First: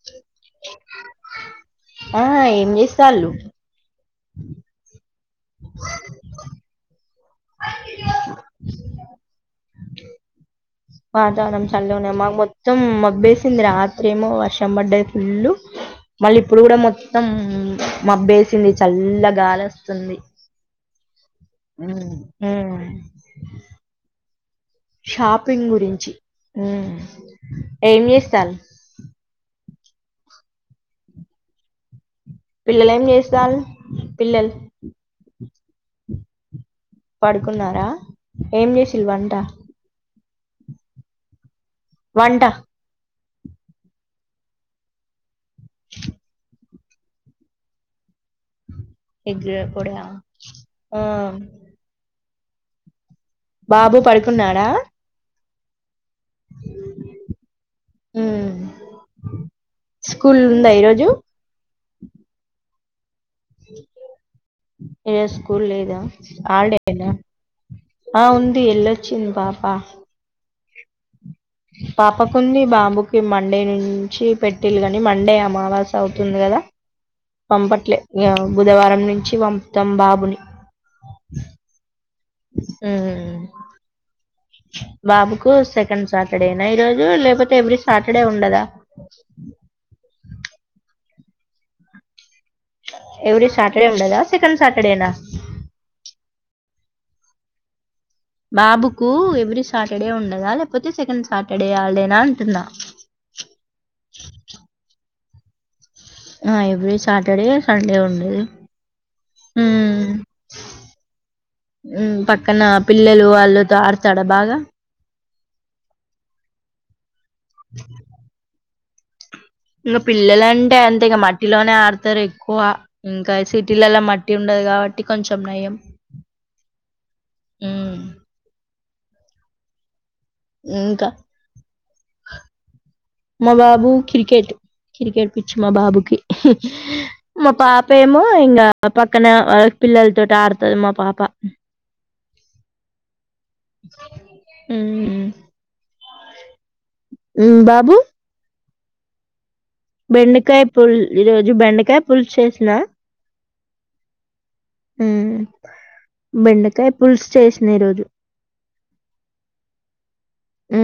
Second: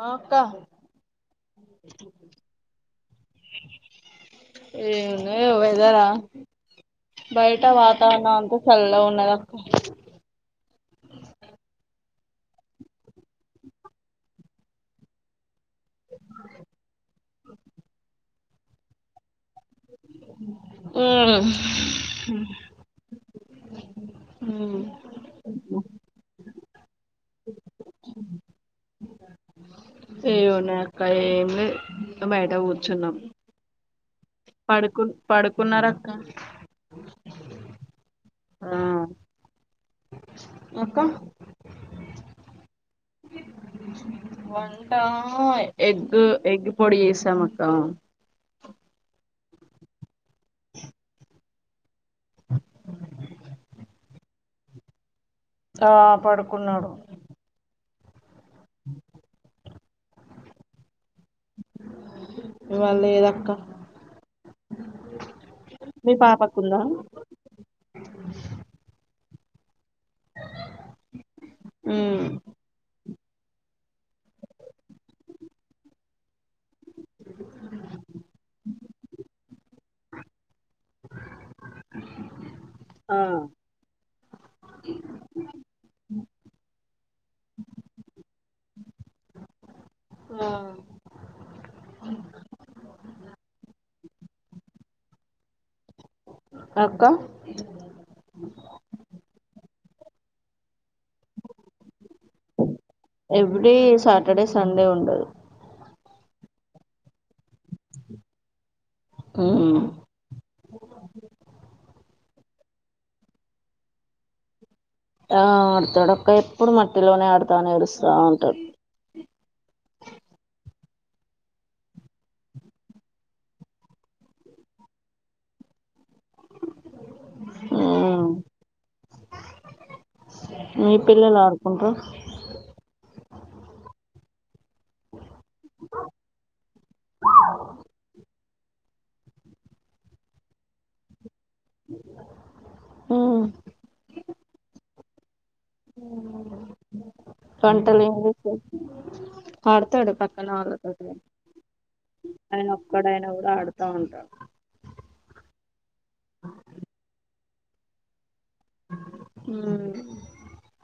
ఆ అక్క ఆ ఏం చేస్తళ్ళు ఏందో ఈ వెదరా బయట వాతావరణం అంతా చల్లగా ఉన్నదాక్క వాతావరణం చల్లగ ఉన్నాది మాకు మొత్తం మబ్బేసింది రాత్రేమో వర్షం పడ్డాది ఫుల్లు మళ్ళీ ఇప్పుడు కూడా మొత్తం మబ్బు వేసింది చల్లగాలి వస్త తుంది ఏమున్నది ఉమ్ షాపింగ్ గురించి ఉమ్ ఏం చేస్తాన్ ఏం ఉన్నాయక్క ఏం లె పిల్లలు ఏం చేస్థానృ పడుకున్ పడుకున్నార అక్క పడుకున్నారా ఏం చేసిల్లు వంట అక్క వంట వంటా ఎగ్ ఎగ్ పొడి ఏసాం అక్క ఎగ్ పొడా ఆమ్ బాబు పడుకున్నాడా ఆ పడుకున్నాడు ఉమ్ స్కూల్ ఉంద ఈరోజు ఇవాళ లేదక్క ఏ స్కూల్ లేదా మీ ఆల్ డే పాపకుందా అయిపోయిందా ఆ ఉంది ఎల్లొచ్చింది పాప ఉమ్ పాపకుంది బాబుక్ మండే నుంచి పెట్టిల్లు కానీ మండే అమావాస అవుతుంది కదా పంపట్లే బుధవారం నుంచి వం తం బాబుని ఉ ఆ బాబుకు సెకండ్ సాటర్డేనా ఈ రోజు లేకపోతే ఎవ్రీ సాటర్డే ఉండదా ఆ ఎవరీ సాటర్డే ఉండదా సెకండ్ సాటర్డే నా అక్క బాబుకు ఎవరీ సాటర్డే ఉండదా లే పతే సెకండ్ సాటర్డే ఆల్డేనా అంటున్నా ఎవ్రీ సాటర్డే సండే ఉండదు ఆ ఎవరీ సాటర్డే సండే ఉండదు ఉ ఉమ్ పక్కన పిల్లలు వాళ్ళతో ఆడతాడా బాగా ఆ ఆడతాడుక్క ఎప్పుడు మట్టిలోనే ఆడతానేరుస్తా ఉంటాడు ఇంగ పిల్లలంటే అంతే ఇగ మట్టిలోనే ఆడతారు ఎక్కువ ఇంకా సిటీలలా మట్టి ఉండదు కాబట్టి కొంచం నయం ఉ ఉమ్ మీ పిల్లలు ఆడుకుంట్ర మా బాబు క్రికెట్ క్రికెట్ పిచ్చి మా బాబుకి మా పాప ఏమో ఇంగ పక్కన పిలలుతోటి ఆర్తది మా పాపా హ ఉ బాబు వంటలు ఏం ఆడతాడు పక్కన బెండకాయ పుల్ వాళ్ళతోటి ఈ రోజు బెండకాయ పులుస్ ఆయన చేసిన ఒక్కడైనా కూడా ఆడుతా ఉంటాడు ఉ బెండకాయ పులిస్ చేసిన ఈరోజు అ ఉ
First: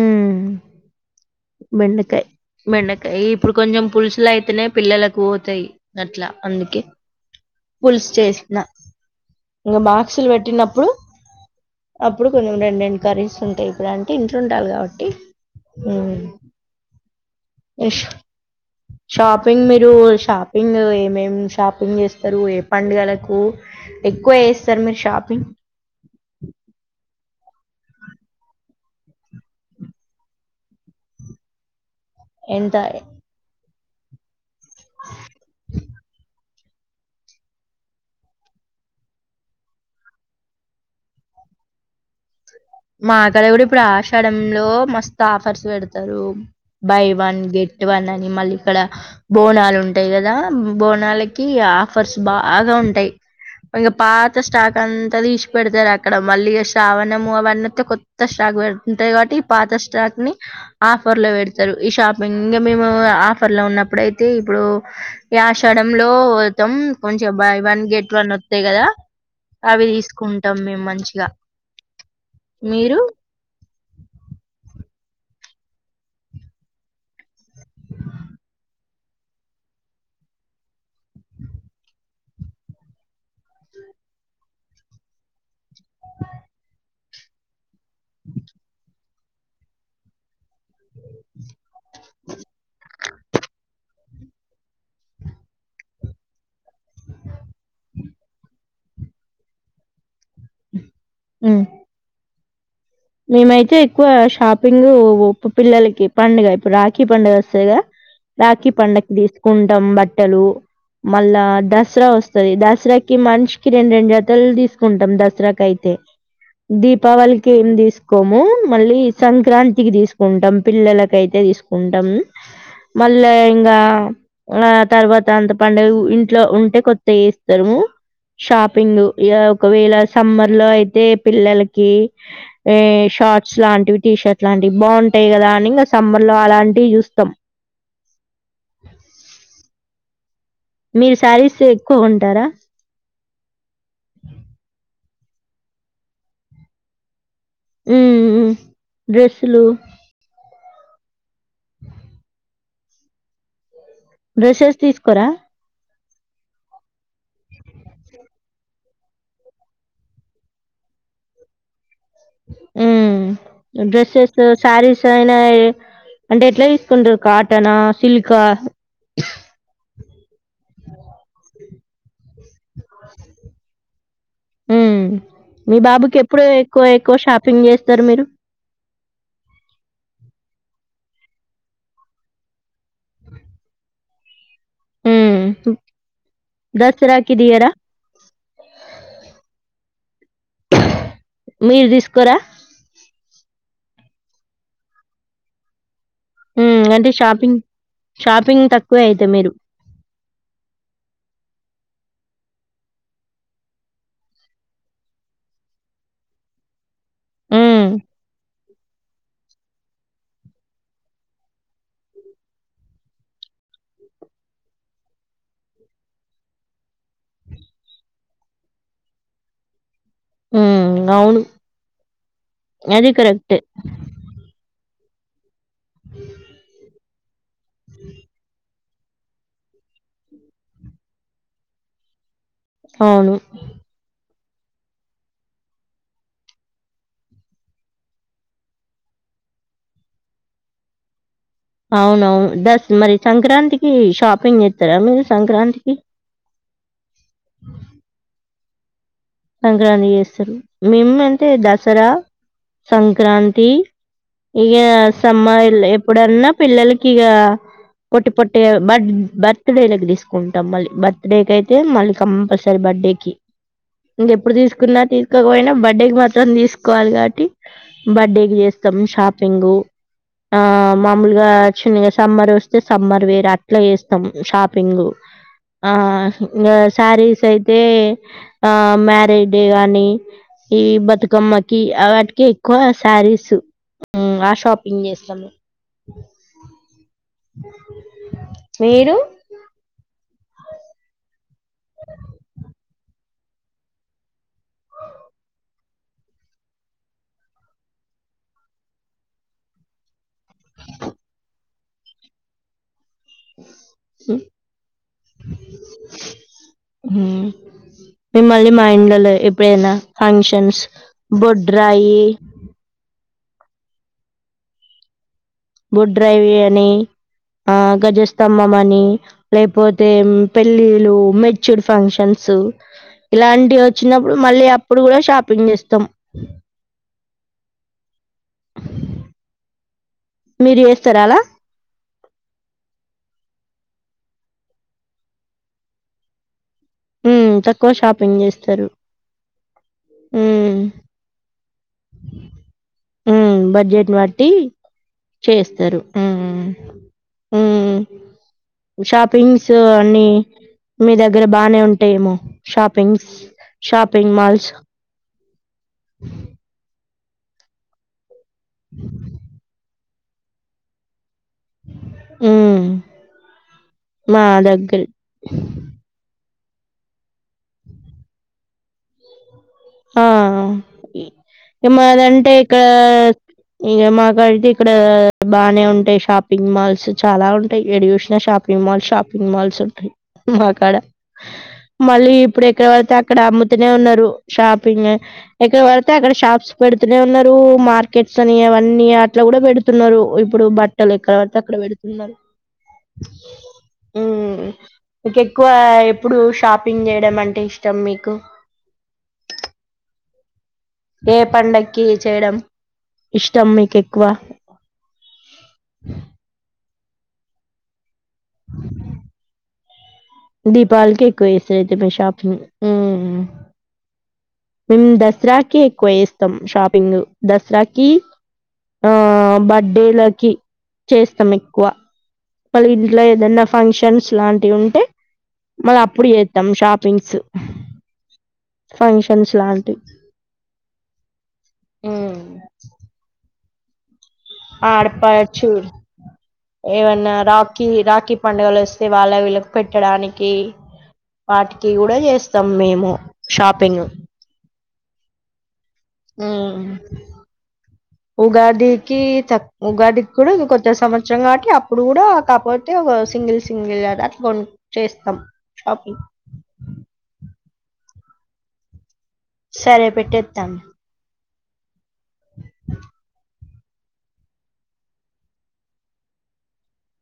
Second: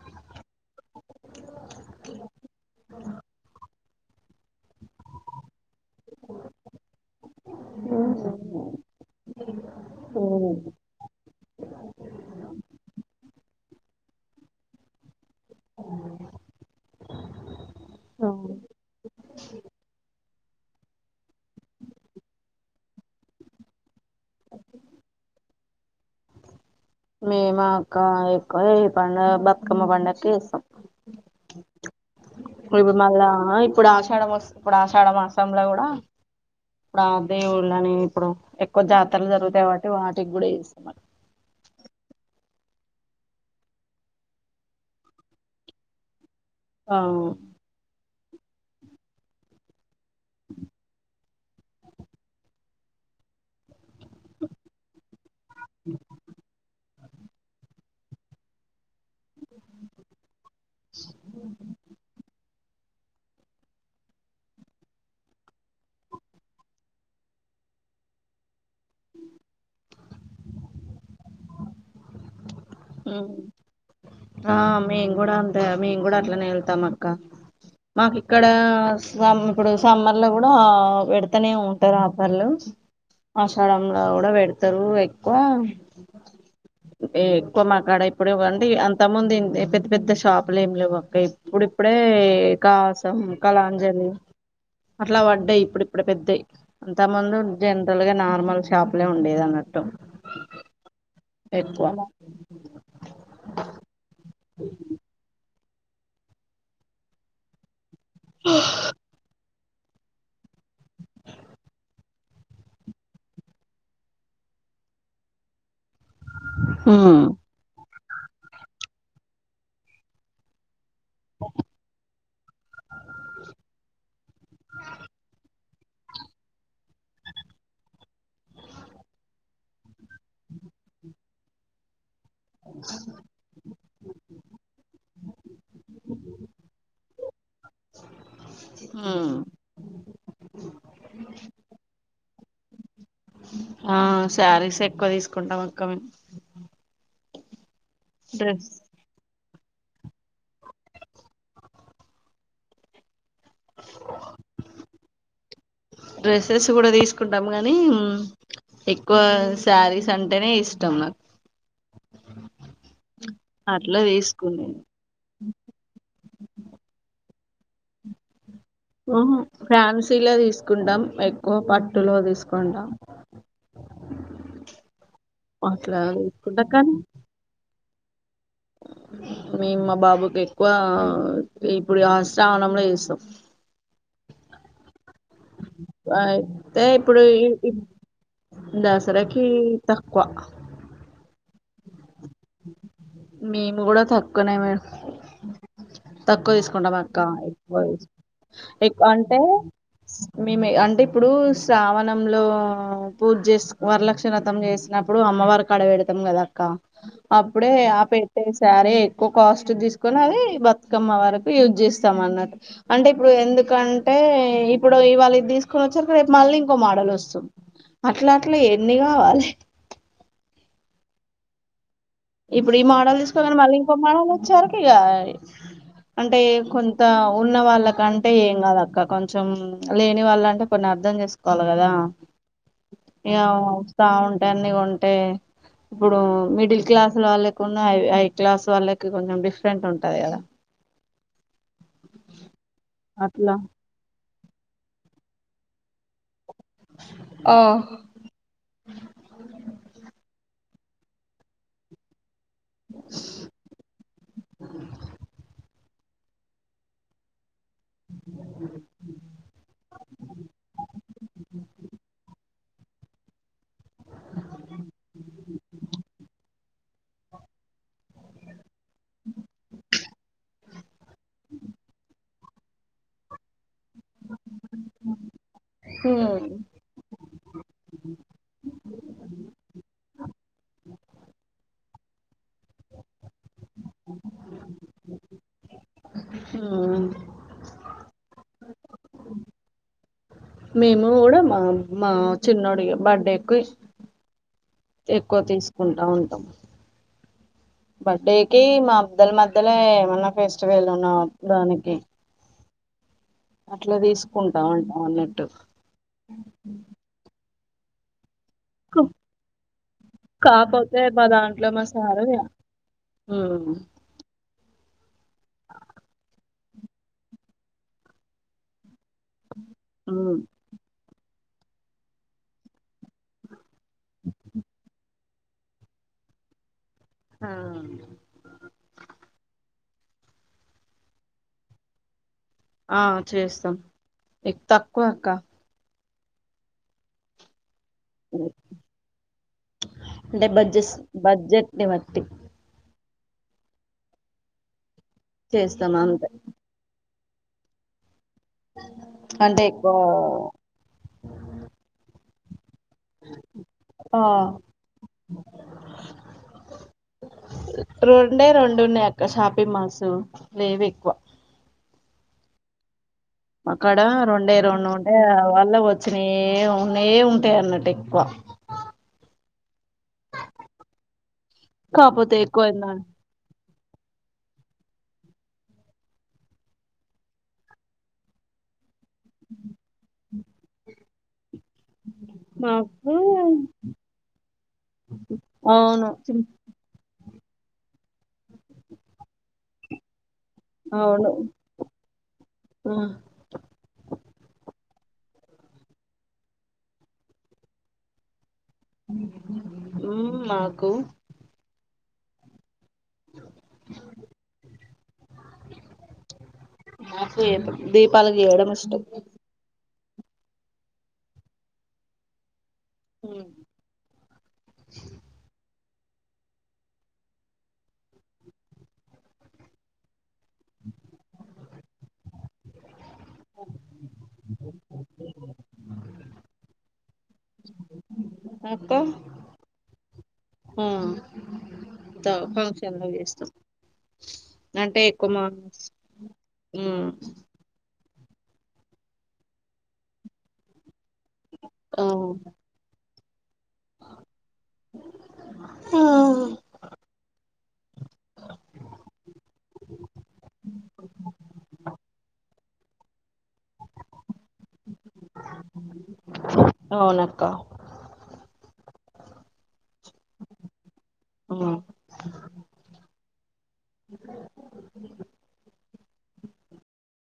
బెండకాయ్ బెండకాయి ఇప్పుడు కొంచెం పులుసులు అయి త్తనే పిల్లలకు పోతాయి అట్లా అందుకే పుల్సు చేసిన ఇంకా బాక్సులు పెట్టినప్పుడు అప్పుడు కొంచెం రెండు రెండు కర్రీస్ ఉంటాయి. అలా అంటే ఇంట్లోండాలి కాబట్టి మ్ అవును షాపింగ్ మీరు షాపింగ్ ఏమేం షాపింగ్ చేస్తారు ఏ పండుగలకు? ఎక్కువ ఏస్తారు మీరు షాపింగ్ మేముక్క ఎక్కువ ఏ పండుగ బతుకమ్మ పండగకి చేస్తాం ఇప్పుడు ఎంత మళ్ళా ఇప్పుడు ఆషాఢ వస్తు ఇప్పుడు ఆషాఢ మాసంలో కూడా ఇప్పుడు ఆ దేవుళ్ళ అని ఇప్పుడు ఎక్కువ జాతరలు జరుగుతాయి కాబట్టి వాటికి కూడా చేస్తా మాక్కడ కూడా ఇప్పుడు ఆశడంలో మస్తు ఆఫర్స్ పెడతారు. ఆ బై వన్ గెట్ వన్ అని మళ్ళీ ఇక్కడ బోనాలు ఉంటాయి కదా బోనాల కి ఆఫర్స్ బాగా ఉంటాయి ఇంకా పాత స్టాక్ అంతా తీసు క్ పెడతారు అక్కడ మళ్ళీ శ్రావనము అవన్న కొత్త షాక్ పెడత ఉంటాయి కాబట్టి ఈ పాత స్టాక్ ని ఆఫర్ లో పెడతారు ఈ షాపింగ్ ఇంకా మేము ఆఫర్ లో ఉన్నప్పుడుయితే ఇప్పుడు ఇ ఆశడంలో పోతాం కొంచెం బై వన్ గెట్ వన్ వత్తాయి కదా అవి తీసుకుంటాం మేము మంచిగా మీరు మ్ ఆ మేం కూడా అంతే మేం కూడా అట్లనే వెళ్తాం అక్క. మాకు ఇక్కడ సమ్ ఇప్పుడు సమ్మర్ లో కూడా పెడతనే ఉంటారు ఆఫర్లు. ఆషాడంలో కూడా పెడతారు ఎక్కువ నువ్వా ఏ ఎక్కువ మాక్కడ ఇప్పుడు ఇవ్వండి అంత ముంది పెద్ద పెద్ద షాపులు ఏమి లేవుక్క ఇప్పుడు ఇప్పుడే కాసం, కళాంజలి అట్లా పడ్డాయి ఇప్పుడు ఇప్పుడు పెద్దయి అంత ముందు జనరల్ గా నార్మల్ షాప్లే ఉండేది అన్నట్టు ఉమ్ ఎక్కువ మేమైతే ఎక్కువ షాపింగ్ ఉ పిల్లలకి పండుగ ఇప్పుడు రాఖీ పండుగ వస్తాదిగా రాఖీ పండగకి తీసుకుంటాం బట్టలు మళ్ళా దసరా వస్తది దసరాకి మనిషికి రెండు రెండు జతలు తీసుకుంటాం దసరాకి అయితే ఉమ్ దీపావళికి ఏంది తీసుకోము మళ్ళీ సంక్రాంతికి తీసుకుంటాం పిల్లల కు అయితే తీసుకుంటాం మళ్ళా ఇంకా ఆ తర్వాత అంత పండగు ఇంట్లో ఉంటే కొత్తయి ఏస్తారుము షాపింగ్ ఇగ ఒకవేళ సమ్మర్ లో అయితే పిల్లలకి ఏ షార్ట్స్ లాంటివి, టీ షర్ట్ లాంటివి బావుంటాయి కదా అని ఇంకా సమ్మర్ లో అలాంటివి చూస్తాం. ఆ మీరు సారీస్ ఎక్కువ కొంటారా? కొంటాం అక్క మేం డ్రెస్ లు డ్రెషెస్ తీసుకోరా? డ్రెస్సెస్ కూడా తీసుకుంటాం గానీ ఎక్కువ శారీస్ అంటేనే ఇ ష్టం నా ఉ అట్లా డ్రెస్సెస్ తీసుకునే శారీస్ అయినా అంటే ఎట్లా తీసుకుంటారు కాటనా సిల్కా ఉహు ఫాన్సీలో తీసుకుంటాం ఎక్కువ పట్టులో తీస్ కొందాం ఉ మీ బాబుకి ఎప్పుడు తీసుకుంటాం ఎక్కువ కానీ ఎక్కువ షాపింగ్ చేస్తరు మీరు మే మా బాబుకి ఎక్కువ ఇప్పుడు స్వనంలో ఎస్తం ఉ అయితే ఇప్పుడు దియరా? దసరాకి తక్కువ మీర్ దిస్కోరా మేము గూడ తక్కువనే మేడ తక్కువ హ్మ్. తీసుకుంటాం అంటే అక్క షాపింగ్ ఎక్కువ షాపింగ్ ఎక్ తక్కువే అయితే అంటే మీరు. మేము అంటే ఇప్పుడు శ్రావణంలో పూజ చేసి వరలక్ష్మివ్రతం చేసినప్పుడు అమ్మవారి కాడ పెడతాం కదాక్క అప్పుడే హ్మ్. ఆ పెట్టెస్ సరే ఎక్కువ కాస్ట్ తీసుకొని అది బతుకమ్మ వరకు యూజ్ జేస్తాం అన్నట్ అంటే ఇప్పుడు ఎ ఎందుకంటే ఇప్పుడు ఇవాళ ఇది తీసుకొవచ్చ రేపు మళ్ళీ ఇంకో మోడల్ వస్తుం అట్లా అట్ల ఎన్ని గావాలె ఉ అవును ఇప్పుడు ఈ అది మోడల్ తీసుకోగాని కరెక్టే. మళ్ళీ ఇంకో మోడల్ వచ్చారుకి ఇగ అంటే కొ ఉన్న వాళ్ళకంటే ఏం కద ఇంకా కొంచెం లేని వాళ్ళంటే కొన్ని అర్థం చేసుకోవాల్ల కదా అవును. వస్తా ఉంటే అన్ని కొంటే ఇప్పుడు మిడిల్ క్లాస్ వాళ్ళకును హై క్లాస్ వాళ్ళకి కొంచెం డిఫరెంట్ ఉంటది కదా అవునవు దస్ మరి అట్లా సంక్రాంతికి షాపింగ్ జేత్తరా మీరు సంక్రాంతికి ఆ సంక్రాంతి చేస్తరు మేము అంతే దసరా సంక్రాంతి ఇగ సమ్మల్ ఇప్ ఇప్పుడన్నా పిల్లలకిఇగ పొట్టి పొట్టి బర్త్ బర్త్డేలకి తీసుకుంటాం మళ్ళీ బర్త్ డేకయితే మళ్ళీ కంపల్సరీ సార్ బర్త్డేకి ఇంగెప్పుడు తీసుకున్నా తీసుకోకపోయినా బర్త్డేకి మాత్రం తీసుకోవాలి కాబట్టి బర్త్డేకి చేస్ షాపింగ్ ఆ మామూలుగా చిన్నగా సమ్మర్ వస్తే సమ్మర్ వేర్ అప్లై చేస్తాం షాపింగ్ ఆ హ్మ్ ఇంగా శారీస్ అయితే ఆహ్, మ్యారేజ్ డే గాని ఈ బతుకమ్మకి వాటికే ఎక్కువ శారీస్ ఉమ్ ఆ షాపింగ్ చేస్తాము హ్మ్ మీరు మేము గూడా మా మా చిన్నోడి బర్త్డే ఎక్కువ తీసుకుంటా ఉంటాం బర్త్డేకి మా ఇద్దల మధ్యలో ఏమన్నా ఫెస్టివల్ ఉన్నా దానికి అట్ల తీసుకుంటా అంటాం అన్నట్టు మిమ్మల్ళీ మా ఇండ్లోలో ఎప్పుడైనా ఫంక్షన్స్ కాపోతే బొడ్రాయి. అవును. బొడ్రాయి అని ఆహ్ గజస్తంభం అని. లేకపోతే ఉమ్ పెళ్ళిళ్ళు మెచ్యూర్ ఫంక్షన్స్ ఇలాంటి వచ్. వచ్చినప్పుడు మళ్ళీ అప్పుడు కూడా షాపింగ్ చేస్తాం. ఆహ్. మీరు చేస్తార అలా. ఆహ్ చేస్తాం ఎక్ తక్కువ అక్క. ఉమ్ తక్కువ షాపింగ్ చేస్తారు. అంటే హ్మ్. బడ్జెట్స్ బడ్జెట్ని బట్టి. ఉమ్ బడ్జెట్ ని బట్టి. చేస్తామా అంతే. ఉమ్ అంటే షాపింగ్స్ ఎక్కువ అన్ని. మీ దగ్గర బానే ఉంటాయేమో షాపింగ్స్ ఆ షాపింగ్ మాల్స్. ఉమ్. రెండే రెండు ఉన్నాయి అక్క షాపీ మాల్సు లేవు ఎక్కువ. ఉమ్. అక్కడ రెండే రెండు ఉంటాయి అళ్ళా వచ్చినయే ఉన్నాయే ఉంటాయి అన్నట్టు ఎక్కువ. ఆహ్ ఏ కాపోతే మాదంటే ఎక్కువ ఇక్కడ. అయింద ఇంకా మాకుకైతే ఇక్కడ బాగానే ఉంటాయి షాపింగ్ మాల్స్ చాలా ఉంటాయి ఎడ చూసినా షాపింగ్. మాల్ షాపింగ్ మల్స్ ఉంటాయి మాకాడ. మళ్ళీ ఇప్పుడు ఎక్కడ వడితే మాకు అక్కడ అమ్ముతూనే ఉన్నారు. షాపింగ్ ఎక్కడ అవును పడితే అక్కడ షాప్స్ పెడుతనే ఉన్నారు. లు మార్కెట్స్ అని అవన్నీ అట్లా కూడా పెడుతున్నారు. ఇప్పుడు బట్టలు అవును ఎక్కడ పడితే అక్కడ పెడుతున్నారు. ఆ. మీకు ఎక్కువ ఎప్పుడు షాపింగ్ చేయడం అంటే ఇష్టం మీకు. ఉమ్ మాకు. ఏ పండకి. కి చేయడం ఇష్టం మీకు ఎక్కువ. మాకు దీపాలకి చేయడం ఇష్టం. దీపావళికి ఎక్కువ ఇస్తరేతే మషపు ఉమ్ దసరా. ఎక్కువ చేస్తాం షాపింగ్ దసరాకి ఆహ్ బర్డేల. చేస్తాం ఎక్కువ మళ్లీ ఉమ్. ఇట్లా ఏదన్నా ఫంక్షన్స్ లాంటివి ఉంటే. మళ్ళా అప్పుడు చేస్తాం షాపింగ్స్. అక్క ఫంక్షన్స్ లాంటివి. ఫ ఫంక్షన్లకి చేస్తా. ఆడపాడుచూ మ్మ్ ఏవన్న రాఖీ రాఖీ. పండుగలు వస్తే వాళ్ళకి వీళ్ళకి పెట్టడానికి వాటికి కూడా చేస్తాం మేము. షాపింగ్. ఉమ్. ఉమ్. ఉగాదికి తక్ ఉగాదికి కూడా కొత్త సంవత్సరం కాబట్టి అప్పుడు కూడా కాపోతే. ఒక సింగిల్ సింగిల్ అ అట్ల కొ చేస్తం షాపింగ్ అవునక్క సరే పెట్టేత్తాన్ ఓ అ